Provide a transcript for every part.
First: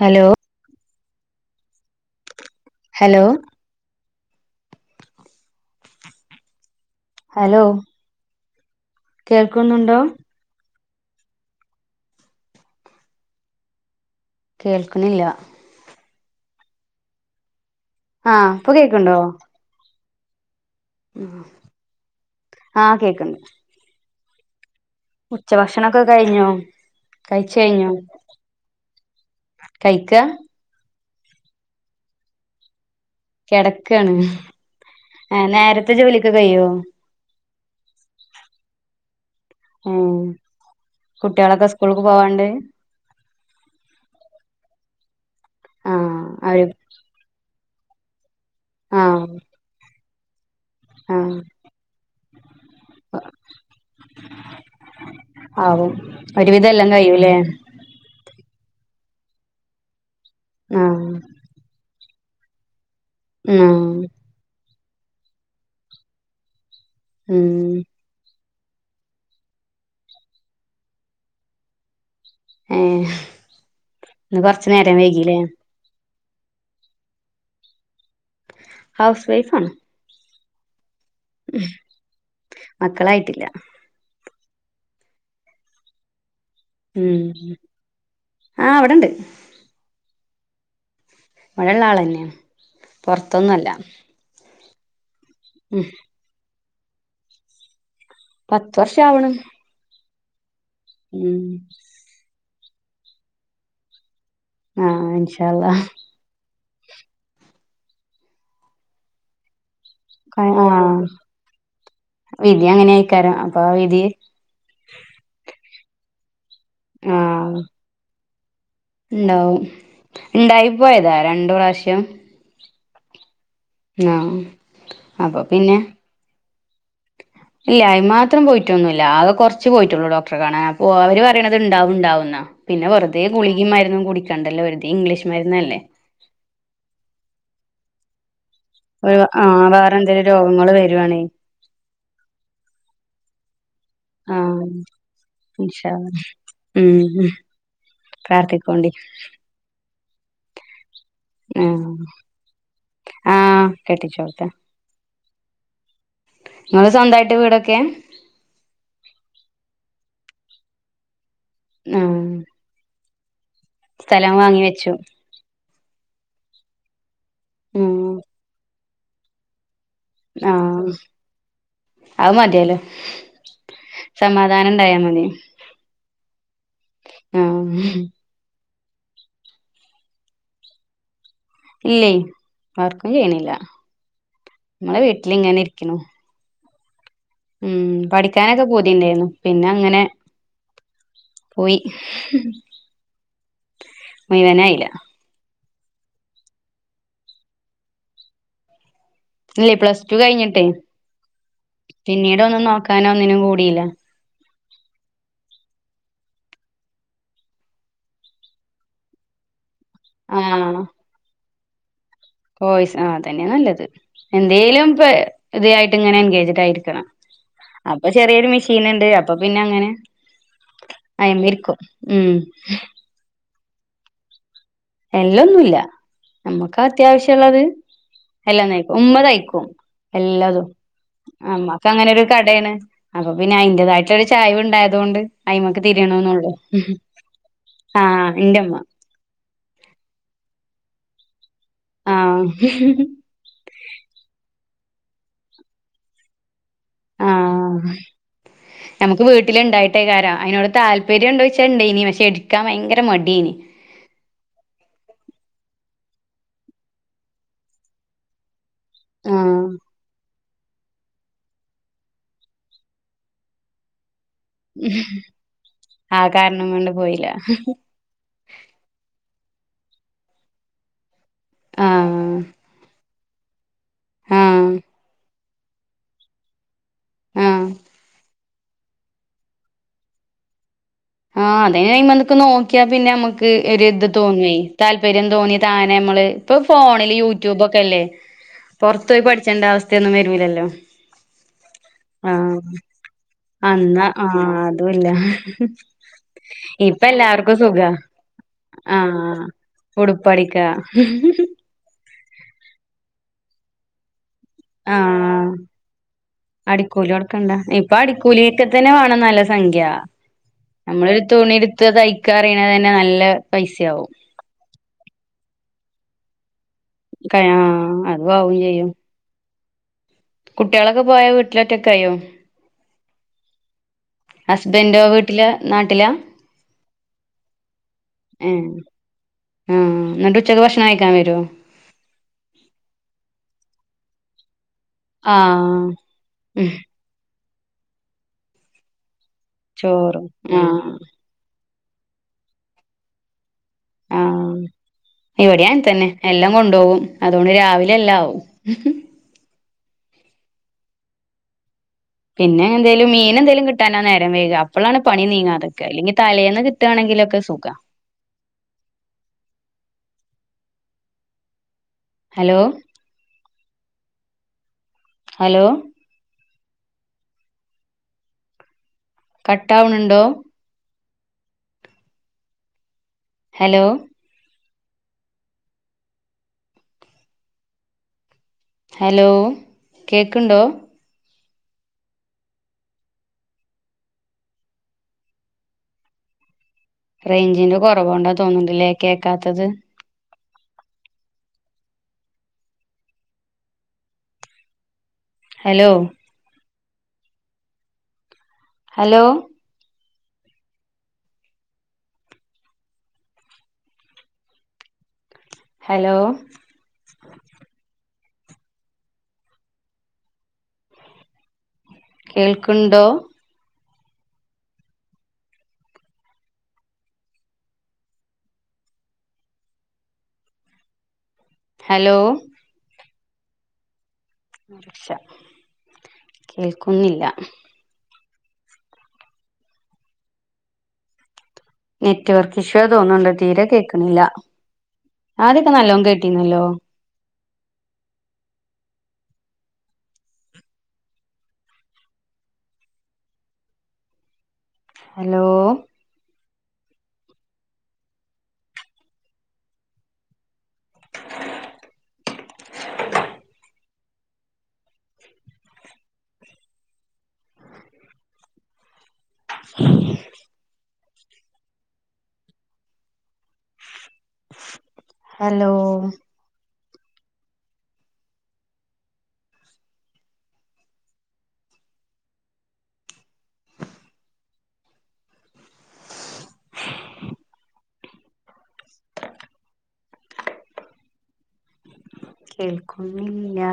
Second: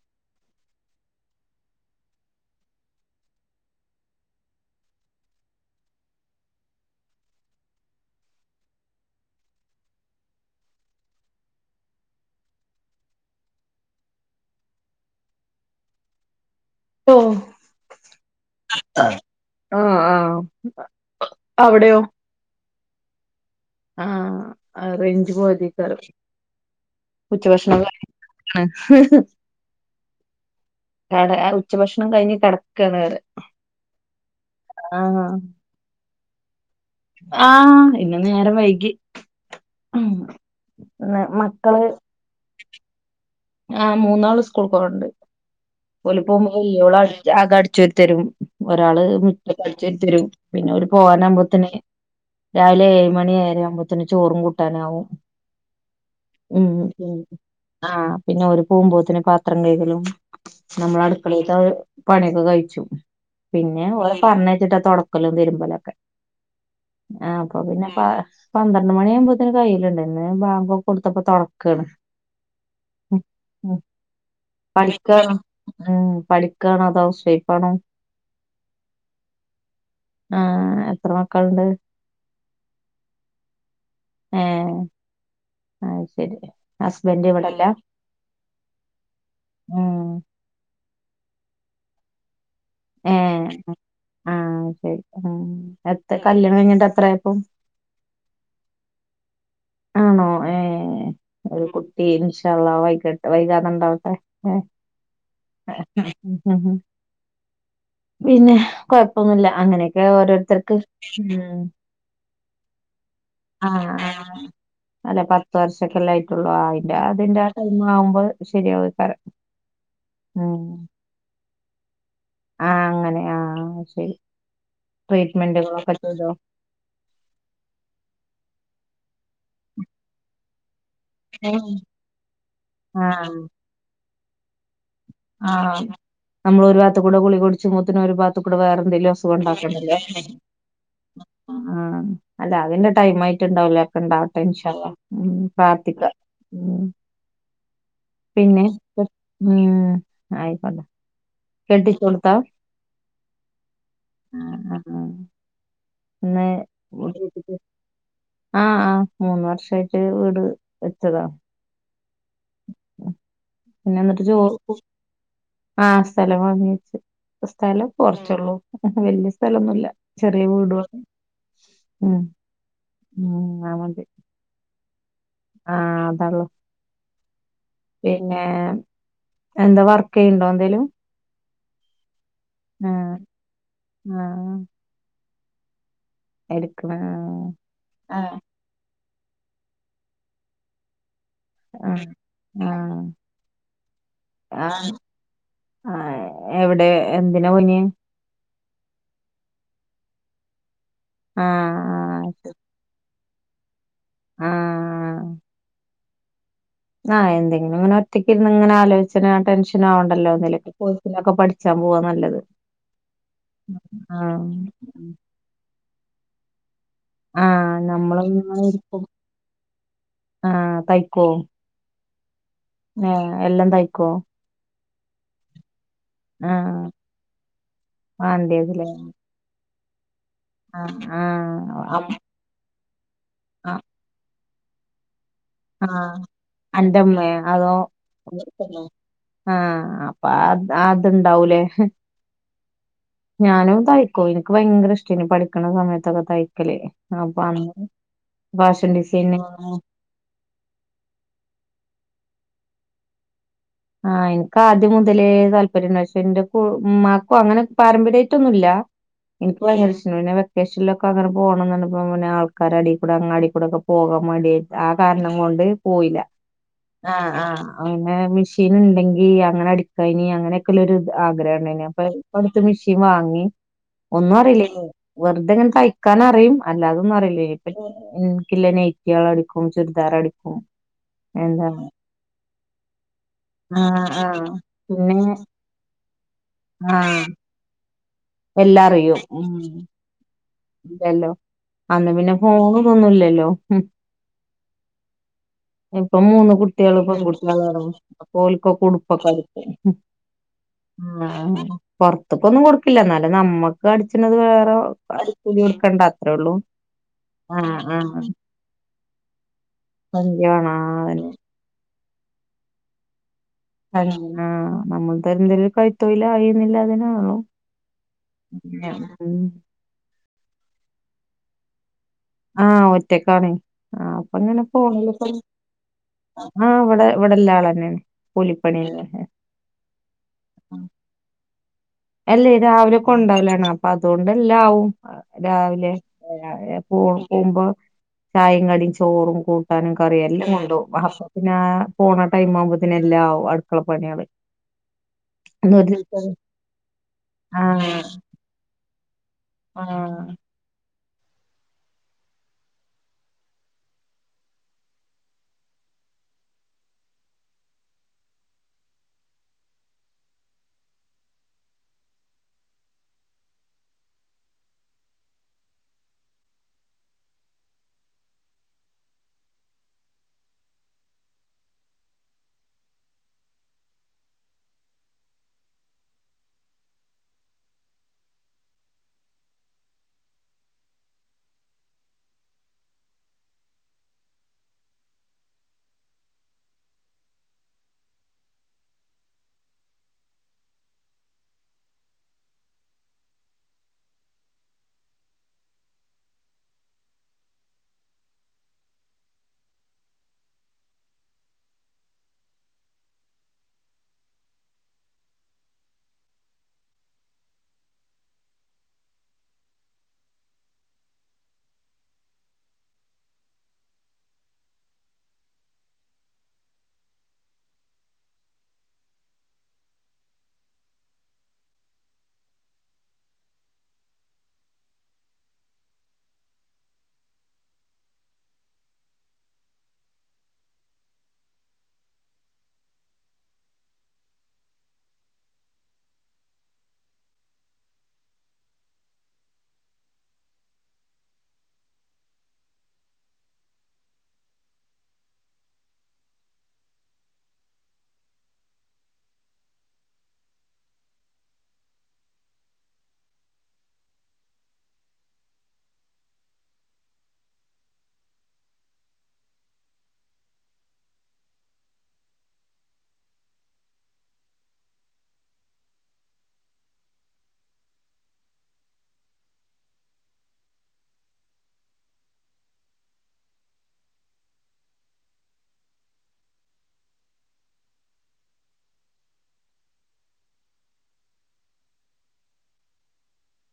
Hello hello hello കേൾക്കുന്നുണ്ടോ കേൾക്കണില്ല ഓഹ് ആഹ് ഇപ്പൊ കേൾക്കുണ്ടോ ആഹ് ആഹ് ഉം അവിടെയോ ആഹ് കേക്ക്ണ്ട് ആഹ് റേഞ്ച് ഉച്ചഭക്ഷണൊക്കെ പോയതെക്കാരും കഴിഞ്ഞോ കഴിച്ച് ഉച്ചഭക്ഷണം കഴിഞ്ഞോ [unintelligible] കഴിക്കാ ഉച്ചഭക്ഷണം കഴിഞ്ഞ് കിടക്കണ് അവർ കിടക്കണ് ആഹ് നേരത്തെ ജോലിയൊക്കെ കയ്യോ ആഹ് ഇന്ന് നേരം വൈകി ഉം ഇന്ന് കുട്ട്യാളൊക്കെ മക്കള് സ്കൂൾക്ക് പോവണ്ട് ആഹ് മൂന്നാള് സ്കൂൾക്ക് പോകാണ്ട് ആഹ് ഒല് പോകുമ്പോ അവര് വലിയോള് ആകം അടിച്ചുവാരിത്തരും ഒരാള് ആഹ് മുറ്റം അടിച്ച് വാരുത്തരും പിന്നെ ആഹ് പോകാനാവുമ്പോത്തിന് രാവിലെ ഏഴ് മണി ഏഴര ആവുമ്പോത്തിന് ചോറും കൂട്ടാനാവും ഒരു ഉം വിതം എല്ലാം കയ്യുംല്ലെ ആഹ് പിന്നെ ഒരു പോവുമ്പോത്തേന പാത്രം കയ്കലും നമ്മള ആഹ് അടുക്കളേതെ പണിയൊക്കെ കഴിച്ചു ആഹ് പിന്നെ പറഞ്ഞേച്ചിട്ടാ തൊടക്കലും തിരുമ്പലൊക്കെ ആഹ് ഉം അപ്പൊപിന്നെ പന്ത്രണ്ട് മണിയവുമ്പത്തേന് കയ്യിലുണ്ട് ഇന്ന് ബാങ്കൊക്കെ കൊടുത്തപ്പോ തൊടക്കാണ് ഏഹ് ഇന്ന് കൊറച്ച്നേരം പഠിക്കാണ് വൈകീലെ ഉം പഠിക്കാണോ അതോ ഹൗസ് വൈഫാണോ ഹൗസ് വൈഫാണ് ആഹ് എത്ര മക്കള് ണ്ട് മക്കളായിട്ടില്ല ഏഹ് അയ്ശരി ഉം ഉം ആഹ് ഇവിടെണ്ട് ഉം ഇവടള്ള ആളന്നെയ പൊറത്തൊന്നുവല്ല ആഹ് ശരി എത്ര കല്യാണം കഴിഞ്ഞിട്ട് എത്രയാപ്പം പത്ത് വർഷം ആവണ് ആണോ ഏഹ് ഉം ഇൻഷാള്ള വൈകട്ട് വൈകാതെ ഇണ്ടാവട്ടെ ആഹ് ഇൻഷാ അള്ളാ ഏഹ് ഉം പിന്നെ കൊഴപ്പൊന്നില്ല അങ്ങനെയക്കെ ഓരോത്തർക്ക് ആഹ് ഉം വിധി അങ്ങനെയായിക്കാരം അപ്പൊ ആ വിധി ആഹ് അല്ല പത്ത് വർഷക്കല്ല ആയിട്ടുള്ളു അതിന്റെ അതിന്റെ ആഹ് ടൈം ആവുമ്പ ശരിയാവാരിക ഇണ്ടാവും ഇണ്ടായിപ്പോയതാ രണ്ട് പ്രാശ്യം ആഹ് അങ്ങനെ ആഹ് ശരി ആഹ് അപ്പൊ പിന്നെ ട്രീറ്റ്മെന്റുകളൊക്കെ ചെയ്തോ ഇല്ല അയ്മാത്രം പോയിട്ടൊന്നൂല്ല ആകെ കൊറച്ച് പോയിട്ടുള്ളൂ ഡോക്ടറെ കാണാൻ ഓഹ് അവര് പറയണത് ഇണ്ടാവു ഇണ്ടാവുന്നാ പിന്നെ വെറുതെ ആഹ് ഗുളികേം മരുന്നും കുടിക്ക കണ്ടല്ല ഒരുതി ഇംഗ്ലീഷ്മരുന്നല്ലേ നമ്മൾ ഒരു ഭാത്തുകൂടെ ഗുളികകുടിച്ചു ഒരുഭാഗത്തുകൂടെ വേറെ എന്തേലും ആഹ് വേറെ അസുഖൊണ്ടാക്കണ്ടല്ലെ എന്തേലും രോഗങ്ങള് വരുവാണേ ആഹ് അല്ല അതിന്റെ ടൈം ആയിട്ടിണ്ടാവല്ലെ ഇണ്ടാവട്ടെ ആഹ് ഇൻഷാള്ള ഉം ഇൻഷാ പ്രാർഥിക്ക അള്ളാ ഉം പിന്നെ പ്രാർത്ഥിക്കോണ്ടി ഉം ആയിക്കോണ്ട ആഹ് ആകെട്ടിച്ചോടത്ത ആഹ് ആഹ് ഇന്ന് ഇങ്ങള് സ്വന്തായിട്ട് വീടൊക്കെയ ആഹ് ആഹ് മൂന്ന് വർഷായിട്ട് വീട് വച്ചതാ ആഹ് പിന്നെന്നിട്ട് സ്ഥലം ജോ വാങ്ങി [unintelligible] വെച്ചു ആഹ് സ്ഥലം വാങ്ങിവെച്ച് സ്ഥലം ഉം കുറച്ചുള്ളൂ വല്യ സ്ഥലൊന്നുല്ല ചെറിയ വീടുവ ആഹ് അത് മതിയല്ലോ ഉം അത് മതി സമാധാനം ഇണ്ടായാ മതി ആഹ് അതള്ളു ആഹ് പിന്നേ എന്താ വർക്ക് ചെയ്യണ്ട എന്തേലും ഇല്ലേ വർക്കും ആഹ് ചെയ്യണില്ല ആഹ് നമ്മള് വീട്ടിലിങ്ങനെ ഇരിക്കണു എടുക്കണ ഉം ആഹ് പഠിക്കാനൊക്കെ പൂതിയിണ്ടാരുന്നു പിന്നെ അങ്ങനെ പോയി ആഹ് ആഹ് ആഹ് മുഴവനായില്ല ആഹ് ആഹ് എവിടെ എന്തിനാ പോയിന് ഇല്ലേ പ്ലസ് ടു കഴിഞ്ഞിട്ടെ ആഹ് പിന്നീട് ആഹ് ഒന്നും നോക്കാനോ ഒന്നിനും കൂടിയില്ല ആഹ് ആഹ് എന്തെങ്കിലും ഇങ്ങനെ ഒറ്റയ്ക്ക് ഇരുന്ന് ഇങ്ങനെ ആലോചിച്ച് ഇങ്ങനെ ടെൻഷനാവണ്ടല്ലോ [unintelligible] ലുമൊക്കെ പഠിച്ചാൻ പോവാ നല്ലത് വോയിസ് അതന്നെ നല്ലത് ആഹ് എന്തേലും പേ ഇതു ആയിട്ട് ഇങ്ങനെ എൻഗേജഡ് ആയിരിക്കണം ആഹ് അപ്പൊ ചെറിയൊരു നമ്മളൊന്ന് മെഷീൻ ഇരിക്കും ഉണ്ട് അപ്പൊ പിന്നെ അങ്ങനെ ആഹ് അയുമേരിക്കും മ്മ് ആഹ് എല്ലാം തയ്ക്കോ എല്ലന്നുമില്ല ആഹ് നമ്മുക്കാ അത്യാവശ്യം ഉള്ളത് എല്ലാം വാണ്ടിയേതില്ലേ തയിക്കും ഉമ്മ തയിക്കും എല്ലാതും ആഹ് ആഹ് നമ്മക്ക് അം അങ്ങനൊരു കടയാണ് അപ്പൊ പിന്നെ ആഹ് അതിന്റേതായിട്ട് ഒരു ചായ്‌വ് ഉണ്ടായതുകൊണ്ട് അയിമേക്ക് ആഹ് തിരിയണന്നുള്ളു അന്റെമ്മേ അതോ ആഹ് എന്റെമ്മ. ആഹ് അപ്പൊ അ അതുണ്ടാവൂലേ അ [unintelligible] ഞാനും തയ്ക്കും എനിക്ക് ഭയങ്കര ഇഷ്ടനി പഠിക്കണ സമയത്തൊക്കെ തയ്ക്കല് ആഹ് അപ്പം അങ്ങനെ ഫാഷൻ ഡിസൈനിംഗ് കാരം അതിനോട് താല്പര്യം ഉണ്ടോന്ന് ചോദിച്ച ഉണ്ടയേനി പക്ഷെ എടുക്കാൻ ഭയങ്കര മടീയനി ആഹ് എനക്ക് ആദ്യം മുതലേ താല്പര്യം ഉണ്ടായി പക്ഷെ എന്റെ കു ഉമ്മാക്കും അങ്ങനെ പാരമ്പര്യമായിട്ടൊന്നുമില്ല. എനിക്ക് ആഹ് ഭയങ്കര ഇഷ്ടേണി പിന്നെ ബസിൽ ഒകെ അങ്ങനെ പോണംന്ന് പറഞ്ഞപ്പോ പിന്നെ ആൾക്കാര് എടെകൂടെ അങ്ങാടി കൂടൊക്കെ പോവാൻ മടിയായിട്ട് ആഹ് കാരണം കൊണ്ട് പോയില്ല ആ കാരണം കൊണ്ട് പോയില്ല ആഹ് ആഹ് ആഹ് ഏഹ് മെഷീൻ ഉണ്ടെങ്കി അങ്ങനെ അടിക്ക ഇനി അങ്ങനെ സ്സിലൊരു ആഗ്രഹണ്ടായിനി അപ്പൊ ആഹ് ഇപ്പം അടുത്ത് മെഷീൻ വാങ്ങി ഒന്നും ആഹ് അറിയില്ലേയി വെറുതെ ഇങ്ങനെ തയ്ക്കാനറിയും അല്ലാതൊന്നും അറിയില്ലേയി ആഹ് ഇപ്പം എനിക്കില്ലേ നൈറ്റികൾ അടിക്കും ചുരിദാർ അടിക്കും ആഹ് എന്താ അതനേ അയിമക് നോക്കിയാ പിന്നെ നമുക്ക് ഒരു ഇത് ആഹ് ആഹ് തോന്നുവെ പിന്നെ താല്പര്യം തോന്നി താനെ നമ്മള് ഇപ്പൊ ഫോണില് ആഹ് യൂട്യൂബ് ഒക്കെല്ലേ എല്ലാം പുറത്തു അറിയും പോയി ഉം പഠിച്ചണ്ട അവസ്ഥയൊന്നും വരൂലല്ലോ ഇല്ലല്ലോ അന്ന് പിന്നെ ആഹ് ഫോണ് ഇതൊന്നുവില്ലല്ലോ മംഹ് അന്നാ ആഹ് അതുവില്ല ഇപ്പം മൂന്ന് കുട്ടികള് പെൺകുട്ടികള അപ്പൊ ഓൽക്കോക്കെ ഉടുപ്പൊക്കെ അടിക്കും ഉടുപ്പ് അടിക്ക പുറത്തക്കു ഒന്നും കൊടുക്കില്ല എന്നാലും നമ്മക്ക് അടിച്ചണത് വേറെ പോ ആഹ് അടിക്കൂലി കൊടുക്കണ്ട അത്രേ ഉള്ളൂ ആഹ് ആഹ് ഒകേതന്നെ വേണം നല്ല സംഖ്യ വേണം നമ്മളൊരു ആഹ് തുണി എടുത്ത് തയ്ക്കാറിയണതന്നെ നല്ല പൈസയാവും ആഹ് നമ്മൾ ത എന്തേലും കൈതൊയിൽ ആയി ന്നതിൽ കാ അറിവാവും ചെയ്യും മം കുട്ടികളൊക്കെ പോയാ വീട്ടിലോറ്റൊക്കെ ആയോ ആഹ് ഒറ്റക്കാണേ ആ അപ്പൊ ഇങ്ങനെ ഹസ്ബൻഡോ ഫോണിൽ വീട്ടില് നാട്ടിലാ ആഹ് ഇവിടെ ഇവിടുള്ള ആൾ തന്നെയാണ് കൂലിപ്പണി തന്നെയാണ് ആഹ് എന്നിട്ട് ഉച്ചക്ക് ഭക്ഷണം കഴിക്കാൻ വരുവോ അല്ലേ രാവിലെ കൊണ്ടേവലാണ് അപ്പൊ അതുകൊണ്ടല്ലാവും ആഹ് രാവിലെ ഉം രാവിലെ പോകുമ്പോ ചായയും കടിയും ചോറും കൂട്ട ട്ടാനും കറിയും ചോറും എല്ലോം കൊണ്ടോവും ആഹ് അപ്പോപ്പിനെ പോണ ടൈം ആവുമ്പോത്തേന് എല്ലാമാവും അടുപ്പ ആഹ് ഇവിടെ അങ്ങനെ ഇന്നൊരു തന്നെ ദിവസം എല്ലാം കൊണ്ടുപോകും അതുകൊണ്ട് രാവിലെ ആഹ് എല്ലാവും ആഹ് പിന്നെ എന്തേലും മീനെന്താലും കിട്ടാനാ നേരം വൈക അപ്പോളാണ് പണി നീങ്ങാതെ നിക്ക ഇല്ലെങ്കി തലേന്ന് ട്ടാ ണെങ്കിലൊക്കെ സുഖ. ഹലോ. ഹലോ. കട്ടാവ്ണുണ്ടോ? ഹലോ. ഹലോ കേക്കുണ്ടോ? റൈഞ്ചിന്റെ കൊറവോണ്ടാ തോന്ന്ണ്ടില്ലേ കേക്കാത്തത്. ഹലോ. ഹലോ. ഹലോ. കേൾക്ക്ണ്ടോ? ഹലോ. [inaudible] ക്ഷ കേൾക്കുന്നില്ല. നെറ്റ് വർക്ക് ഇഷ്വാ തോന്ന്ണ്ട് തീരെ കേക്കണില്ല. ആദ്യക്കെ നല്ലോം കേട്ടിന്നല്ലോ. ഹലോ. ഹലോ. കേൾക്കുന്നില്ല.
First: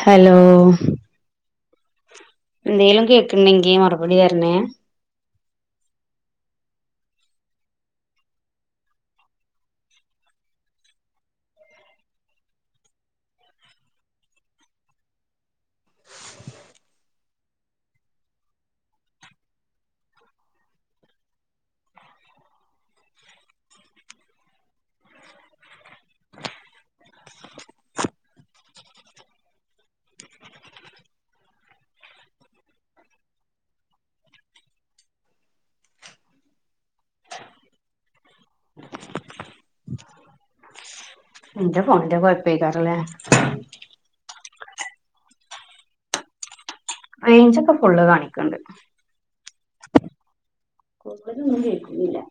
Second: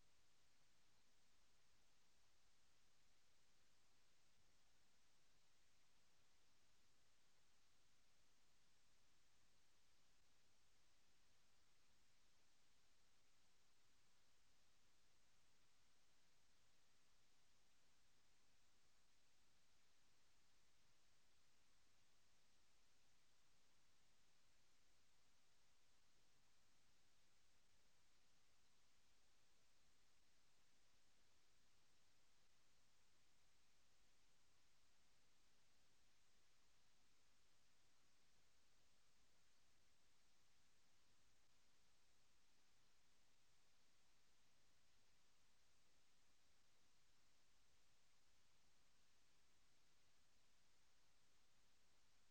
ഹലോ. ന്തേലും കേക്ക്ണ്ടെങ്കി മറുപടി തരണെ. ന്റെ ഫോണിന്റെ കൊഴപ്പേക്കാരല്ലേ? റൈഞ്ചൊക്കെ ഫുള്ള് കാണിക്ക്ണ്ട്. [inaudible] ന്നും കേക്കുന്നില്ല.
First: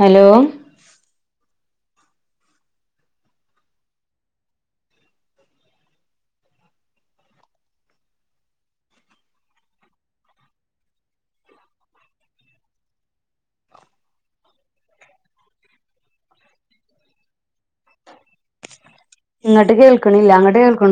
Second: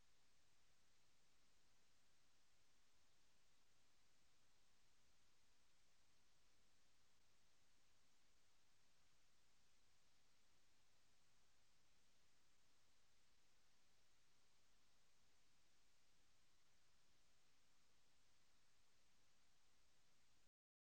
ഹലോ. ഇങ്ങട്ട് കേൾക്ക്ണില്ല അങ്ങട്ട് കേൾക്ക്.